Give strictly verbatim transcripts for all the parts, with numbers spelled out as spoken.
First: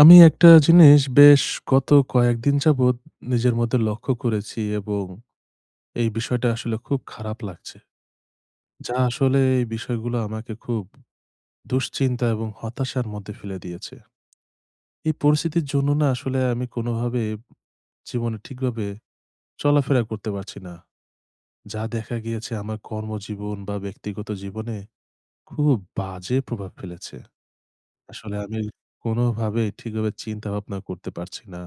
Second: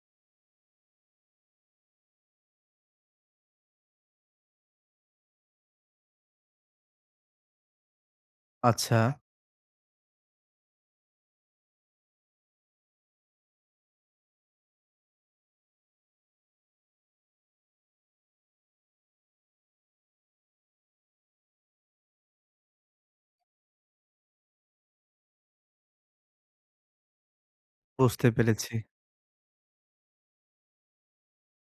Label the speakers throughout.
Speaker 1: আমি একটা জিনিস বেশ গত কয়েকদিন যাবৎ নিজের মধ্যে লক্ষ্য করেছি এবং এই বিষয়টা আসলে খুব খারাপ লাগছে। যা
Speaker 2: আচ্ছা,
Speaker 1: আসলে এই বিষয়গুলো আমাকে খুব দুশ্চিন্তা এবং হতাশার মধ্যে ফেলে দিয়েছে। এই পরিস্থিতির জন্য না আসলে আমি কোনোভাবে জীবনে ঠিকভাবে চলাফেরা করতে পারছি না। যা দেখা গিয়েছে আমার কর্মজীবন বা ব্যক্তিগত জীবনে খুব বাজে প্রভাব ফেলেছে।
Speaker 2: বুঝতে
Speaker 1: আসলে আমি
Speaker 2: পেরেছি।
Speaker 1: কোনোভাবেই ঠিকভাবে চিন্তা ভাবনা করতে পারছি না।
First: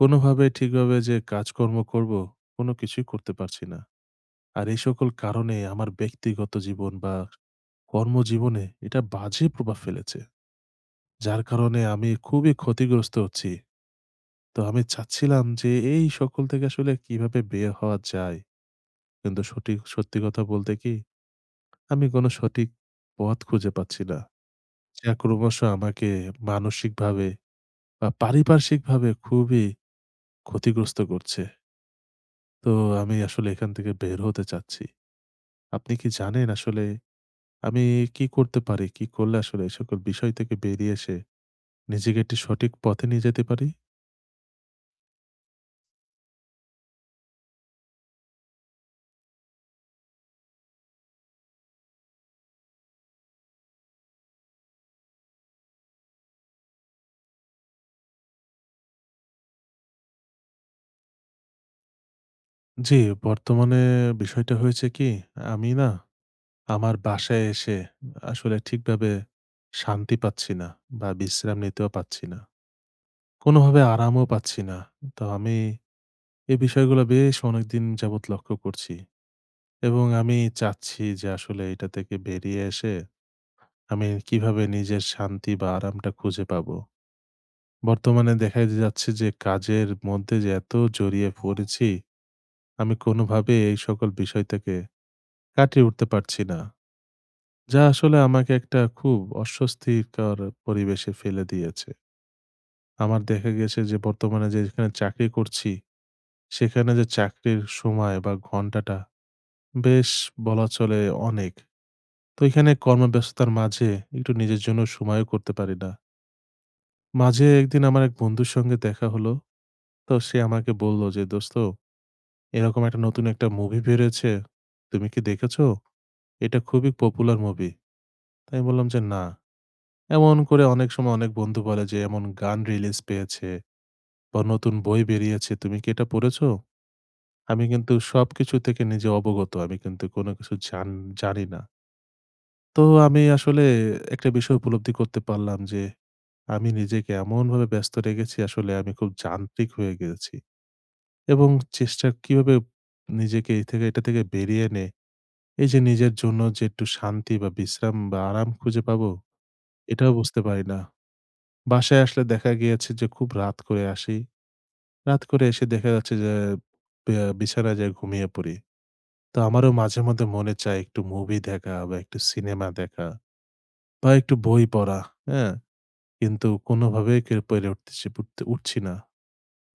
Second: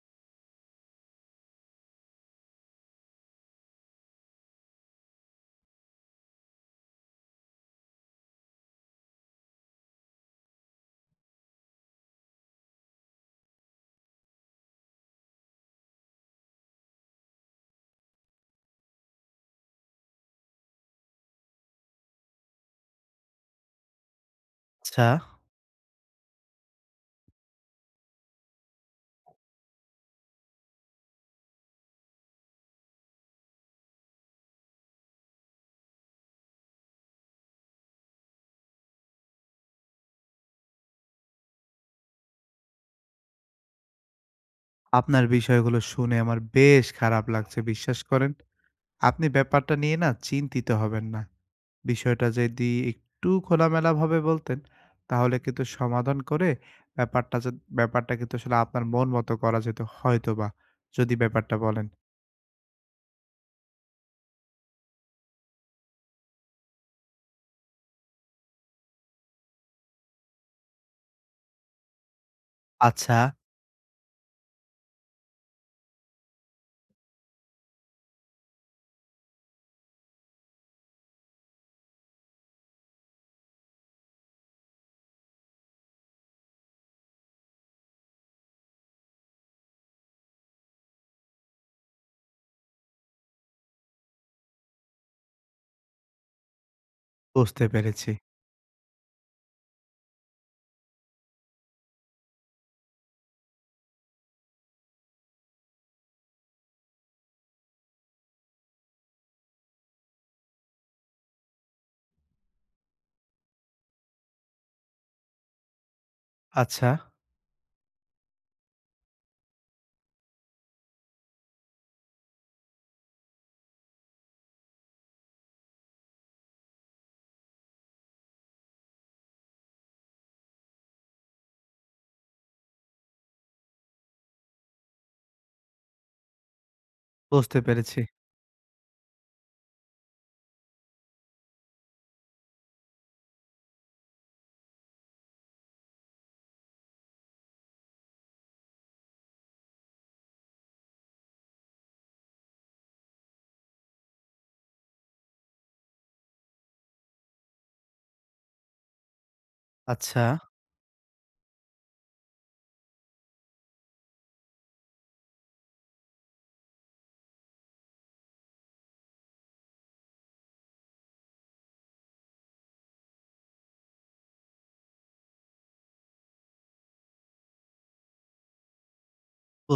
Speaker 1: কোনোভাবে ঠিকভাবে যে কাজকর্ম করব, কোনো কিছুই করতে পারছি না। আর এই সকল কারণে আমার ব্যক্তিগত জীবন বা কর্মজীবনে এটা বাজে প্রভাব ফেলেছে। যার কারণে আমি খুবই ক্ষতিগ্রস্ত হচ্ছি। তো আমি চাচ্ছিলাম যে এই সকল থেকে আসলে কিভাবে বের হওয়া যায়? কিন্তু সঠিক সত্যি কথা বলতে কি, আমি কোনো সঠিক পথ খুঁজে পাচ্ছি না।
Speaker 2: আচ্ছা,
Speaker 1: যা ক্রমশ আমাকে মানসিকভাবে বা পারিপার্শ্বিকভাবে খুবই ক্ষতিগ্রস্ত করছে। তো আমি আসলে এখান থেকে বের হতে চাচ্ছি। আপনি কি জানেন আসলে আমি কি করতে পারি? কি করলে আসলে এই সকল বিষয় থেকে বেরিয়ে এসে নিজেকে একটি সঠিক পথে নিয়ে যেতে পারি?
Speaker 2: আপনার বিষয়গুলো শুনে আমার বেশ খারাপ লাগছে, বিশ্বাস করেন। আপনি ব্যাপারটা নিয়ে না চিন্তিত হবেন না। বিষয়টা যদি একটু খোলামেলাভাবে বলতেন, তাহলে কিন্তু সমাধান করে ব্যাপারটা যদ ব্যাপারটা কিন্তু আসলে আপনার মন মতো করা যেত হয়তোবা, যদি ব্যাপারটা বলেন।
Speaker 1: জি, বর্তমানে বিষয়টা হয়েছে কি, আমি না আমার বাসায় এসে আসলে ঠিকভাবে শান্তি পাচ্ছি না বা বিশ্রাম নিতেও পাচ্ছি না।
Speaker 2: আচ্ছা,
Speaker 1: কোনোভাবে আরামও পাচ্ছি না। তো আমি এই বিষয়গুলো বেশ অনেকদিন যাবৎ লক্ষ্য করছি এবং আমি চাচ্ছি যে আসলে এটা থেকে বেরিয়ে এসে আমি কিভাবে নিজের শান্তি বা আরামটা খুঁজে পাবো? বর্তমানে দেখা যাচ্ছে যে কাজের মধ্যে যে এত জড়িয়ে পড়েছি, আমি কোনোভাবে এই সকল বিষয় থেকে কাটিয়ে উঠতে পারছি না।
Speaker 2: বুঝতে
Speaker 1: যা
Speaker 2: পেরেছি।
Speaker 1: আসলে আমাকে একটা খুব অস্বস্তিকর পরিবেশে ফেলে দিয়েছে। আমার দেখা গেছে যে বর্তমানে যেখানে চাকরি করছি, সেখানে যে চাকরির সময় বা ঘন্টাটা বেশ, বলা চলে, অনেক। তো এখানে কর্মব্যস্ততার মাঝে একটু নিজের জন্য সময়ও করতে পারি না।
Speaker 2: আচ্ছা,
Speaker 1: মাঝে একদিন আমার এক বন্ধুর সঙ্গে দেখা হলো। তো সে আমাকে বলল যে, "দোস্ত, এরকম একটা নতুন একটা মুভি বেরিয়েছে। তুমি কি দেখেছো? এটা খুবই পপুলার মুভি।" তো আমি বললাম যে, "না।" এমন করে অনেক সময় অনেক বন্ধু বলে যে, "এমন গান রিলিজ পেয়েছে বা নতুন বই বেরিয়েছে। তুমি কি এটা পড়েছো?"
Speaker 2: বুঝতে
Speaker 1: আমি কিন্তু
Speaker 2: পেরেছি।
Speaker 1: সবকিছু থেকে নিজে অবগত। আমি কিন্তু কোনো কিছু জান জানি না। তো আমি আসলে একটা বিষয় উপলব্ধি করতে পারলাম যে, আমি নিজেকে এমনভাবে ব্যস্ত রেখেছি আসলে আমি খুব যান্ত্রিক হয়ে গেছি এবং চেষ্টা কিভাবে নিজেকে এই থেকে এটা থেকে বেরিয়ে এনে এই যে নিজের জন্য যে একটু শান্তি বা বিশ্রাম বা আরাম খুঁজে পাবো, এটাও
Speaker 2: আচ্ছা,
Speaker 1: বুঝতে পারি না। বাসায় আসলে দেখা গিয়েছে যে খুব রাত করে আসি। রাত করে এসে দেখা যাচ্ছে যে ব্যা বিছানায় যেয়ে ঘুমিয়ে পড়ি। তো আমারও মাঝে মধ্যে মনে চায় একটু মুভি দেখা বা একটু সিনেমা দেখা বা একটু বই পড়া, হ্যাঁ? কিন্তু কোনোভাবেই কে পেরে উঠতেছি উঠতে উঠছি না।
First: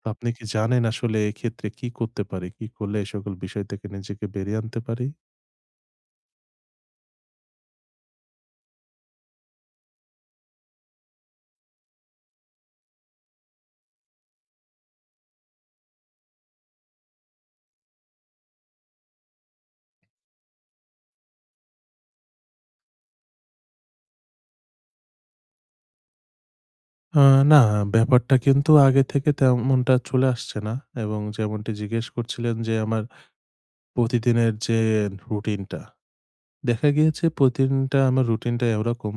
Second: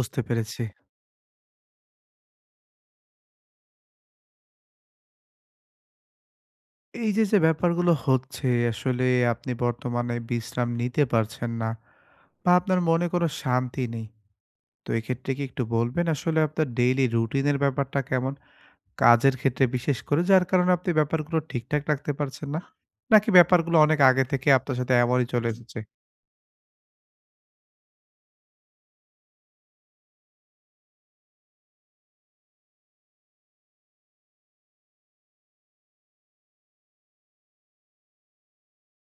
Speaker 1: তো আপনি কি
Speaker 2: পেরেছি।
Speaker 1: জানেন আসলে এক্ষেত্রে কি করতে পারি? কি করলে এই সকল বিষয় থেকে নিজেকে বেরিয়ে আনতে পারি?
Speaker 2: এই যে, যে ব্যাপারগুলো হচ্ছে আসলে আপনি বর্তমানে বিশ্রাম নিতে পারছেন না বা আপনার মনে কোনো শান্তি নেই। তো এক্ষেত্রে কি একটু বলবেন আসলে আপনার ডেইলি রুটিনের ব্যাপারটা কেমন? কাজের ক্ষেত্রে বিশেষ করে যার কারণে আপনি ব্যাপারগুলো ঠিকঠাক রাখতে পারছেন না? নাকি ব্যাপারগুলো অনেক আগে থেকে আপনার সাথে এমনই চলে এসেছে?
Speaker 1: আ না, ব্যাপারটা কিন্তু আগে থেকে তেমনটা চলে আসছে না এবং যেমনটি জিজ্ঞেস করছিলেন যে, আমার প্রতিদিনের যে রুটিনটা, দেখা গিয়েছে প্রতিদিনটা আমার রুটিনটা এরকম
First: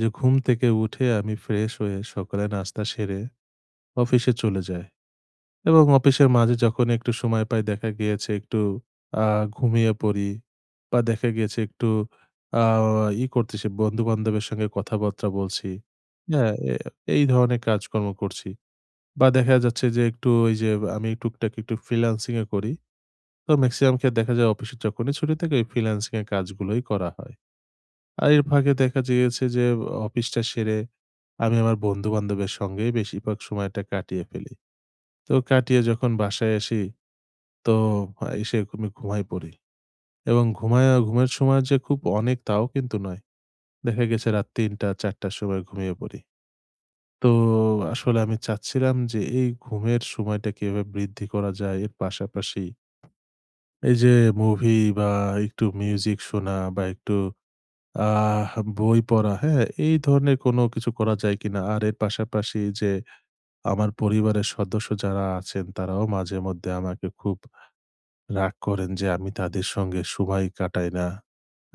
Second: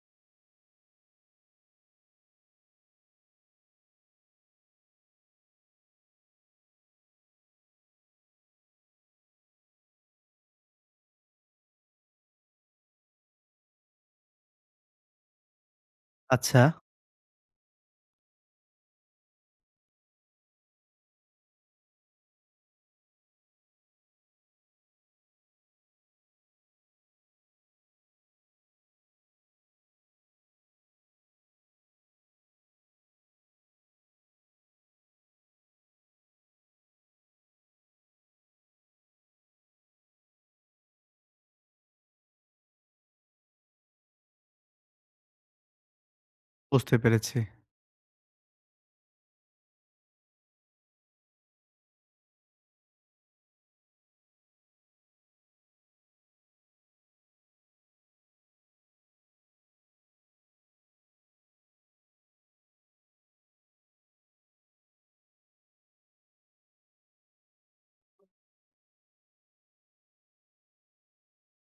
Speaker 1: যে, ঘুম থেকে উঠে আমি ফ্রেশ হয়ে সকালে নাস্তা সেরে অফিসে চলে যাই এবং অফিসের মাঝে যখন একটু সময় পাই দেখা গিয়েছে একটু আ ঘুমিয়ে পড়ি বা দেখা গিয়েছে একটু আ ই করতেছি, বন্ধু-বান্ধবের সঙ্গে কথাবার্তা বলছি। হ্যাঁ,
Speaker 2: আচ্ছা।
Speaker 1: এ এই ধরনের কাজকর্ম করছি। বা দেখা যাচ্ছে যে একটু ওই যে আমি টুকটাক একটু ফ্রিল্যান্সিং এ করি। তো মেক্সিমাম ক্ষেত্রে দেখা যায় অফিসে যখনই ছুটি থাকে ওই ফ্রিল্যান্সিং এর কাজগুলোই করা হয়। আর এর ফাঁকে দেখা গিয়েছে যে অফিসটা সেরে আমি আমার বন্ধু-বান্ধবের সঙ্গেই বেশিরভাগ সময়টা কাটিয়ে ফেলি। তো কাটিয়ে যখন বাসায় আসি, তো এসে আমি ঘুমায় পড়ি। এবং ঘুমায় ঘুমের সময় যে খুব অনেক তাও কিন্তু নয়। দেখা গেছে রাত তিনটা থেকে চারটা র সময় ঘুমিয়ে পড়ি।
Speaker 2: বুঝতে
Speaker 1: তো
Speaker 2: পেরেছি।
Speaker 1: আসলে আমি চাচ্ছিলাম যে এই ঘুমের সময়টা কিভাবে বৃদ্ধি করা যায়, এর পাশাপাশি এই যে মুভি বা একটু মিউজিক শোনা বা একটু আহ বই পড়া, হ্যাঁ? এই ধরনের কোনো কিছু করা যায় কিনা? আর এর পাশাপাশি যে আমার পরিবারের সদস্য যারা আছেন তারাও মাঝে মধ্যে আমাকে খুব রাগ করেন যে আমি তাদের সঙ্গে সময় কাটাই না।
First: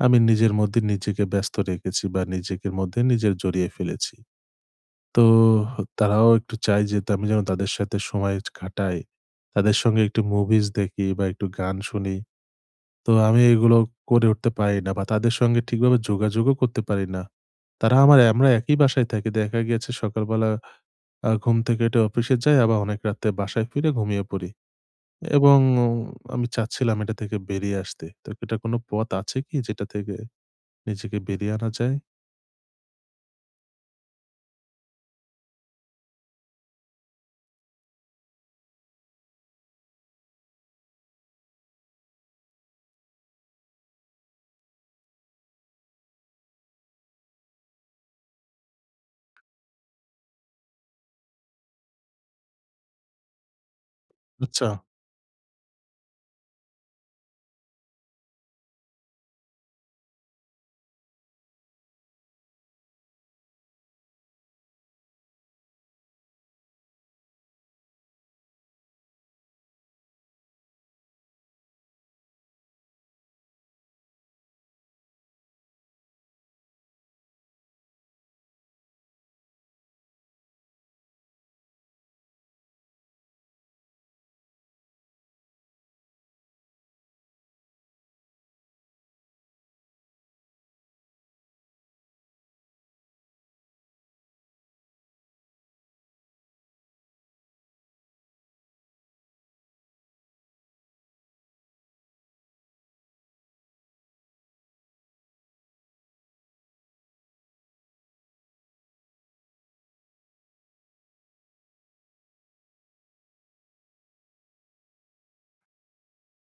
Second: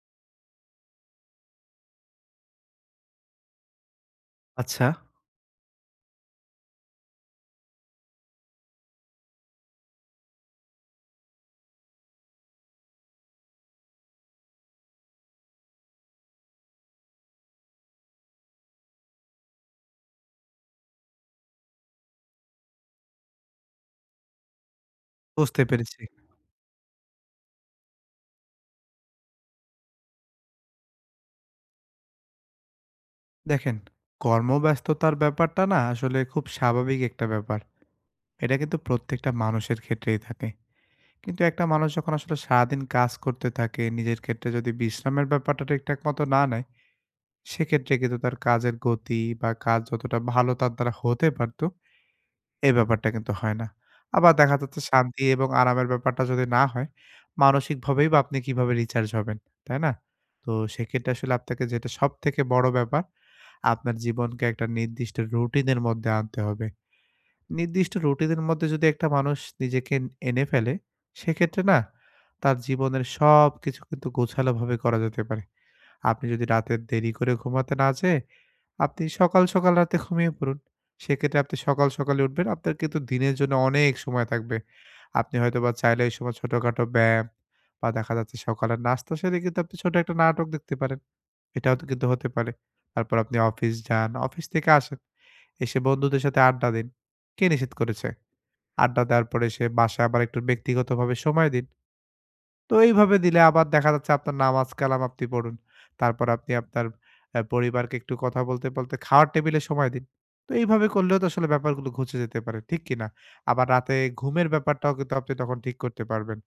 Speaker 1: আমি নিজের মধ্যে নিজেকে ব্যস্ত রেখেছি বা নিজেকে মধ্যে নিজের জড়িয়ে ফেলেছি।
Speaker 2: আচ্ছা,
Speaker 1: তো তারাও একটু চায় যে তা আমি যেন তাদের সাথে সময় কাটাই। তাদের সঙ্গে একটু মুভিজ দেখি বা একটু গান শুনি। তো আমি এগুলো করে উঠতে পারি না বা তাদের সঙ্গে ঠিকভাবে যোগাযোগও করতে পারি না। তারা আমার আমরা একই বাসায় থাকি। দেখা গিয়েছে সকালবেলা আ ঘুম থেকে উঠে অফিসে যাই, আবার অনেক রাতে বাসায় ফিরে ঘুমিয়ে পড়ি এবং
Speaker 2: বুঝতে
Speaker 1: উম,
Speaker 2: পেরেছি।
Speaker 1: আমি চাচ্ছিলাম এটা থেকে বেরিয়ে আসতে। তো এটা কোনো পথ আছে কি যেটা থেকে নিজেকে বেরিয়ে আনা যায়?
Speaker 2: দেখেন, কর্মব্যস্ততার ব্যাপারটা না আসলে খুব স্বাভাবিক একটা ব্যাপার। এটা কিন্তু প্রত্যেকটা মানুষের ক্ষেত্রেই থাকে। কিন্তু একটা মানুষ যখন আসলে সারাদিন কাজ করতে থাকে, নিজের ক্ষেত্রে যদি বিশ্রামের ব্যাপারটা ঠিকঠাক মতো না নেয়, সেক্ষেত্রে কিন্তু তার কাজের গতি বা কাজ যতটা ভালো তার দ্বারা হতে পারত, এই ব্যাপারটা কিন্তু হয় না। আবার দেখা
Speaker 1: আচ্ছা।
Speaker 2: যাচ্ছে শান্তি এবং আরামের ব্যাপারটা যদি না হয়, মানসিকভাবেই বা আপনি কিভাবে রিচার্জ হবেন, তাই না? তো সেক্ষেত্রে আসলে আপনাকে যেটা সবথেকে বড় ব্যাপার, আপনার জীবনকে একটা নির্দিষ্ট রুটিনের মধ্যে আনতে হবে। নির্দিষ্ট রুটিনের মধ্যে যদি একটা মানুষ নিজেকে এনে ফেলে, সেক্ষেত্রে না তার জীবনের সবকিছু কিন্তু গোছালোভাবে করা যেতে পারে। আপনি যদি রাতে দেরি করে ঘুমাতে না যেয়ে, আপনি সকাল, সকাল রাতে ঘুমিয়ে পড়ুন। সেক্ষেত্রে আপনি সকাল, সকালে উঠবেন। আপনার কিন্তু দিনের জন্য অনেক সময় থাকবে। আপনি হয়তোবা চাইলে ওই সময় ছোটখাটো ব্যায়াম বা দেখা যাচ্ছে সকালের নাস্তা সেরে কিন্তু আপনি ছোট একটা নাটক দেখতে পারেন। এটাও তো কিন্তু হতে পারে। তারপর আপনি অফিস যান, অফিস থেকে আসেন। এসে বন্ধুদের সাথে আড্ডা দিন। কে নিষেধ করেছে? আড্ডা দেওয়ার পরে এসে বাসায় আবার একটু ব্যক্তিগতভাবে সময় দিন। তো এইভাবে দিলে আবার দেখা যাচ্ছে আপনার নামাজ কালাম আপনি পড়ুন। তারপর আপনি আপনার অ্যা পরিবারকে একটু কথা বলতে, বলতে খাওয়ার টেবিলে সময় দিন। তো এইভাবে করলেও তো আসলে ব্যাপারগুলো ঘুচে যেতে পারে। ঠিক কি না? আবার রাতে ঘুমের ব্যাপারটাও কিন্তু আপনি তখন ঠিক করতে পারবেন।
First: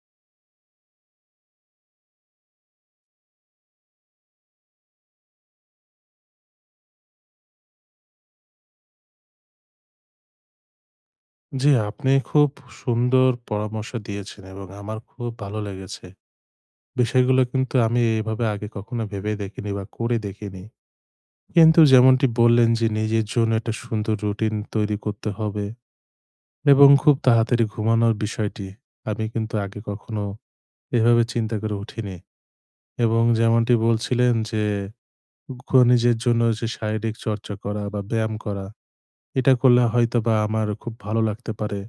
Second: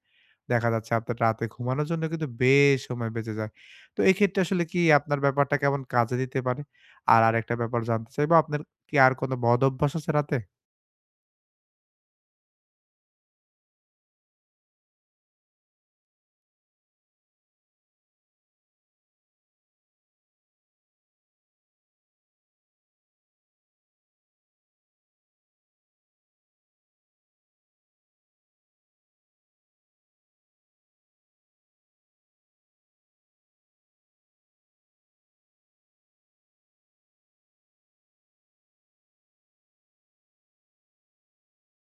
Speaker 2: দেখা যাচ্ছে আপনার রাতে ঘুমানোর জন্য কিন্তু বেশ সময় বেঁচে যায়। তো এক্ষেত্রে আসলে কি আপনার ব্যাপারটা কেমন কাজে দিতে পারে? আর আরেকটা ব্যাপার জানতে চাইবো, আপনার কি আর কোনো বদ অভ্যাস আছে রাতে?
Speaker 1: জি, আপনি খুব সুন্দর পরামর্শ দিয়েছেন এবং আমার খুব ভালো লেগেছে। বিষয়গুলো কিন্তু আমি এভাবে আগে কখনো ভেবে দেখিনি বা করে দেখিনি। কিন্তু যেমনটি বললেন যে নিজের জন্য একটা সুন্দর রুটিন তৈরি করতে হবে এবং খুব তাড়াতাড়ি ঘুমানোর বিষয়টি আমি কিন্তু আগে কখনো এভাবে চিন্তা করে উঠিনি। এবং যেমনটি বলছিলেন যে ঘু- নিজের জন্য যে শারীরিক চর্চা করা বা ব্যায়াম করা এটা করলে হয়তো বা আমার খুব ভালো লাগতে পারে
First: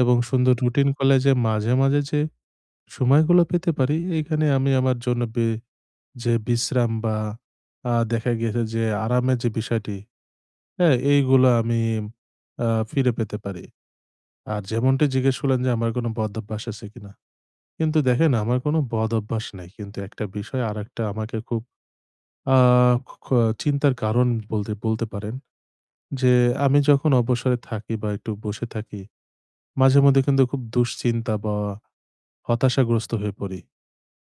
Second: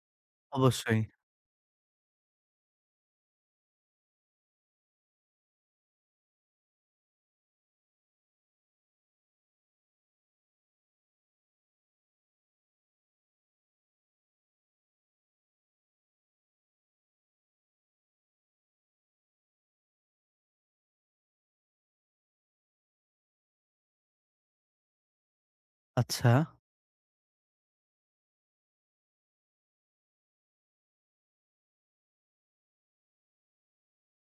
Speaker 1: এবং সুন্দর রুটিন
Speaker 2: অবশ্যই।
Speaker 1: করলে যে মাঝে মাঝে যে সময়গুলো পেতে পারি, এখানে আমি আমার জন্য বে- যে বিশ্রাম বা আহ, দেখা গেছে যে আরামের যে বিষয়টি, হ্যাঁ, এইগুলো আমি আ ফিরে পেতে পারি। আর যেমনটি জিজ্ঞেস করলেন যে আমার কোনো বদ অভ্যাস আছে কিনা? কিন্তু দেখেন, আমার কোনো বদ অভ্যাস নাই। কিন্তু একটা বিষয় আরেকটা আমাকে খুব আ খ খ চিন্তার কারণ বলতে বলতে পারেন।
Speaker 2: আচ্ছা,
Speaker 1: যে আমি যখন অবসরে থাকি বা একটু বসে থাকি, মাঝেমধ্যে কিন্তু খুব দুশ্চিন্তা বা হতাশাগ্রস্ত হয়ে পড়ি।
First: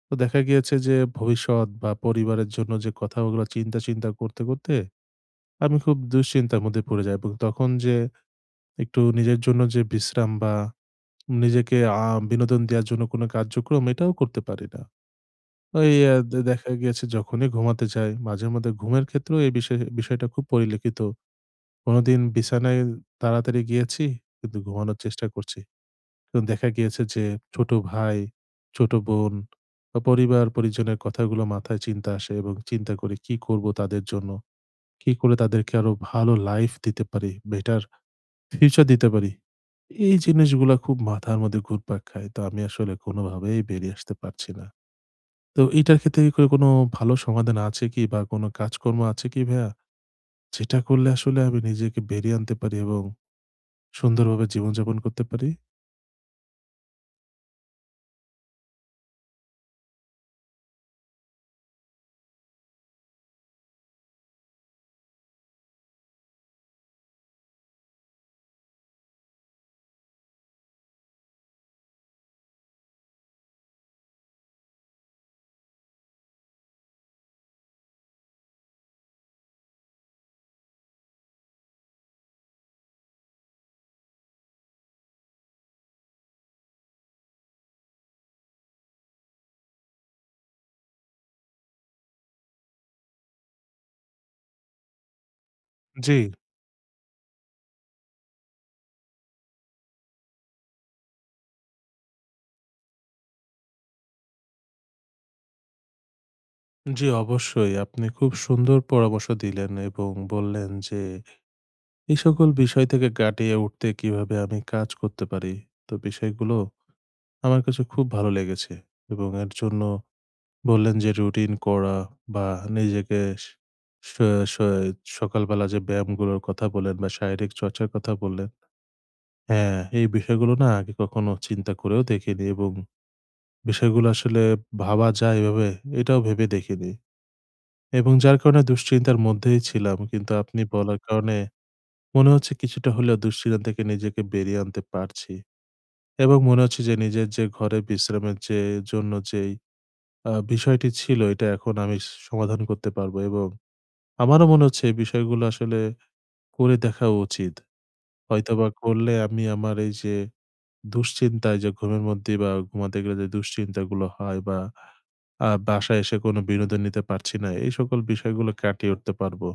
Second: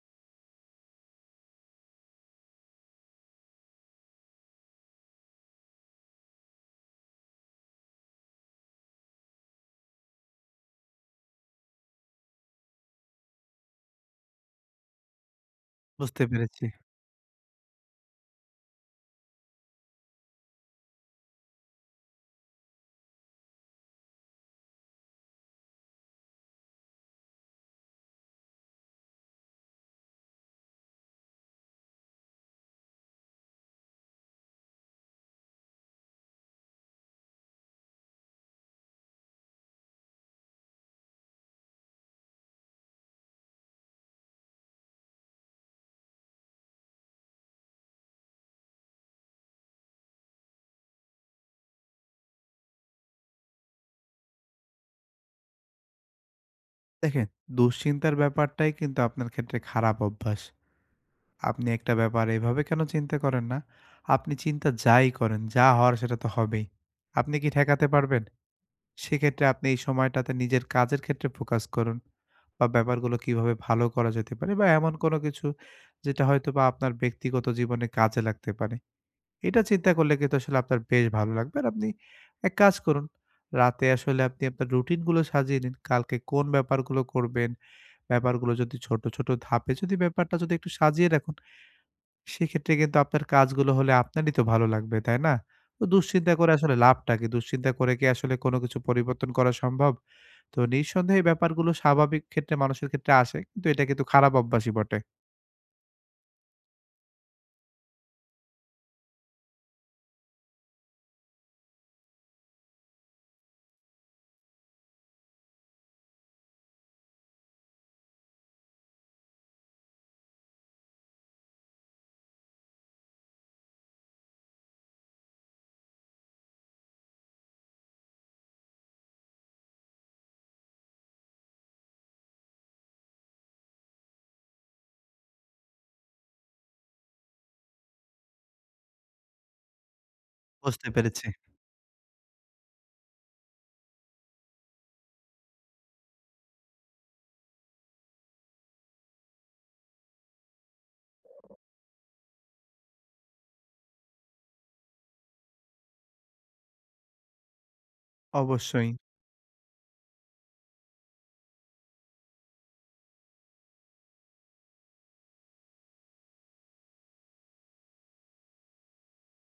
Speaker 1: তো দেখা গিয়েছে যে ভবিষ্যৎ বা পরিবারের জন্য যে কথাগুলো চিন্তা, চিন্তা করতে, করতে আমি খুব দুশ্চিন্তার মধ্যে পড়ে যাই এবং তখন যে একটু নিজের জন্য যে বিশ্রাম বা নিজেকে আ বিনোদন দেওয়ার জন্য কোনো কার্যক্রম, এটাও করতে পারি না। ওই আ
Speaker 2: বুঝতে
Speaker 1: দে
Speaker 2: পেরেছি।
Speaker 1: দেখা গিয়েছে যখনই ঘুমাতে যাই, মাঝেমধ্যে ঘুমের ক্ষেত্রেও এই বিষয় বিষয়টা খুব পরিলক্ষিত। কোনোদিন বিছানায় তাড়াতাড়ি গিয়েছি, কিন্তু ঘুমানোর চেষ্টা করছি। কিন্তু দেখা গিয়েছে যে ছোট ভাই, ছোট বোন বা পরিবার-পরিজনের কথাগুলো মাথায় চিন্তা আসে এবং চিন্তা করি কি করব তাদের জন্য? কি করে তাদেরকে আরো ভালো লাইফ দিতে পারি? বেটার ফিউচার দিতে পারি? এই জিনিসগুলা খুব মাথার মধ্যে ঘুরপাক খায়। তো আমি আসলে কোনোভাবেই বেরিয়ে আসতে পারছি না। তো এটার ক্ষেত্রে কি করে, কোনো ভালো সমাধান আছে কি বা কোনো কাজকর্ম আছে কি, ভাইয়া? যেটা করলে আসলে আমি নিজেকে বেরিয়ে আনতে পারি এবং সুন্দরভাবে জীবনযাপন করতে পারি?
Speaker 2: দেখেন, দুশ্চিন্তার ব্যাপারটাই কিন্তু আপনার ক্ষেত্রে খারাপ অভ্যাস। আপনি একটা ব্যাপার এভাবে কেন চিন্তা করেন না? আপনি চিন্তা যাই করেন, যা হওয়ার সেটা তো হবেই। আপনি কি ঠেকাতে পারবেন? সেক্ষেত্রে আপনি এই সময়টাতে নিজের কাজের ক্ষেত্রে ফোকাস করুন বা ব্যাপারগুলো কিভাবে ভালো করা যেতে পারে বা এমন কোনো কিছু যেটা হয়তো বা আপনার ব্যক্তিগত জীবনে কাজে লাগতে পারে এটা চিন্তা করলে কিন্তু আসলে আপনার বেশ ভালো লাগবে আর আপনি এক কাজ করুন রাতে আসলে আপনি আপনার রুটিনগুলো সাজিয়ে নিন কালকে কোন ব্যাপারগুলো করবেন ব্যাপারগুলো যদি ছোট ছোট ধাপে যদি ব্যাপারটা যদি একটু সাজিয়ে রাখুন সেক্ষেত্রে কিন্তু আপনার কাজগুলো হলে আপনারই তো ভালো লাগবে, তাই না? তো
Speaker 1: জি,
Speaker 2: দুশ্চিন্তা করে আসলে লাভটা কি? দুশ্চিন্তা করে কি আসলে কোনো কিছু পরিবর্তন করা সম্ভব? তো নিঃসন্দেহে এই ব্যাপারগুলো স্বাভাবিক ক্ষেত্রে মানুষের ক্ষেত্রে আসে। কিন্তু এটা কিন্তু খারাপ অভ্যাসই বটে।
Speaker 1: জি, অবশ্যই। আপনি খুব সুন্দর পরামর্শ দিলেন এবং বললেন যে এই সকল বিষয় থেকে কাটিয়ে উঠতে কিভাবে আমি কাজ করতে পারি। তো বিষয়গুলো আমার কাছে খুব ভালো লেগেছে। এবং এর জন্য বললেন যে রুটিন করা বা নিজেকে স স স সকালবেলা যে ব্যায়ামগুলোর কথা বললেন বা শারীরিক চর্চার কথা বললেন। হ্যাঁ, এই বিষয়গুলো না আগে কখনো চিন্তা করেও দেখিনি এবং বিষয়গুলো আসলে ভাবা যায় এভাবে, এটাও ভেবে দেখিনি। এবং যার কারণে দুশ্চিন্তার মধ্যেই ছিলাম। কিন্তু আপনি
Speaker 2: বুঝতে
Speaker 1: বলার
Speaker 2: পেরেছি।
Speaker 1: কারণে মনে হচ্ছে কিছুটা হলেও দুশ্চিন্তা থেকে নিজেকে বেরিয়ে আনতে পারছি। এবং মনে হচ্ছে যে নিজের যে ঘরে বিশ্রামের যে জন্য যেই আ বিষয়টি ছিল এটা এখন আমি সমাধান করতে পারবো এবং আমারও মনে হচ্ছে এই বিষয়গুলো আসলে করে দেখা উচিত। হয়তোবা
Speaker 2: অবশ্যই।
Speaker 1: করলে আমি আমার এই যে দুশ্চিন্তায় যে ঘুমের মধ্যে বা ঘুমাতে গেলে যে দুশ্চিন্তাগুলো হয় বা আ বাসায় এসে কোনো বিনোদন নিতে পারছি না, এই সকল বিষয়গুলো কাটিয়ে উঠতে পারবো।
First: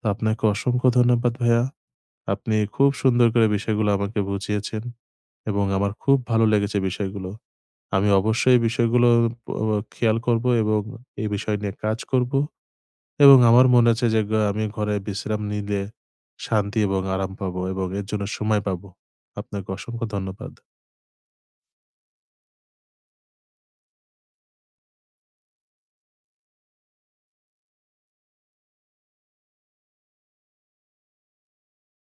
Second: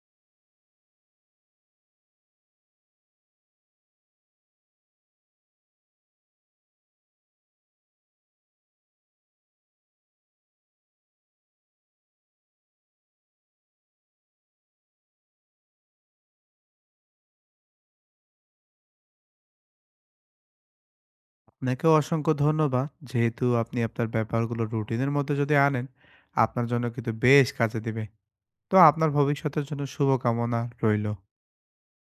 Speaker 1: তো আপনাকে অসংখ্য ধন্যবাদ, ভাইয়া। আপনি খুব সুন্দর করে বিষয়গুলো আমাকে বুঝিয়েছেন এবং আমার খুব ভালো লেগেছে বিষয়গুলো। আমি অবশ্যই এই বিষয়গুলো প খেয়াল করবো এবং এই বিষয় নিয়ে কাজ করবো। এবং আমার মনে আছে যে গ আমি ঘরে বিশ্রাম নিলে শান্তি এবং আরাম পাবো এবং এর জন্য সময় পাবো। আপনাকে অসংখ্য ধন্যবাদ।
Speaker 2: আপনাকেও অসংখ্য ধন্যবাদ। যেহেতু আপনি আপনার ব্যাপারগুলো রুটিনের মধ্যে যদি আনেন, আপনার জন্য কিন্তু বেশ কাজে দিবে। তো আপনার ভবিষ্যতের জন্য শুভকামনা রইলো।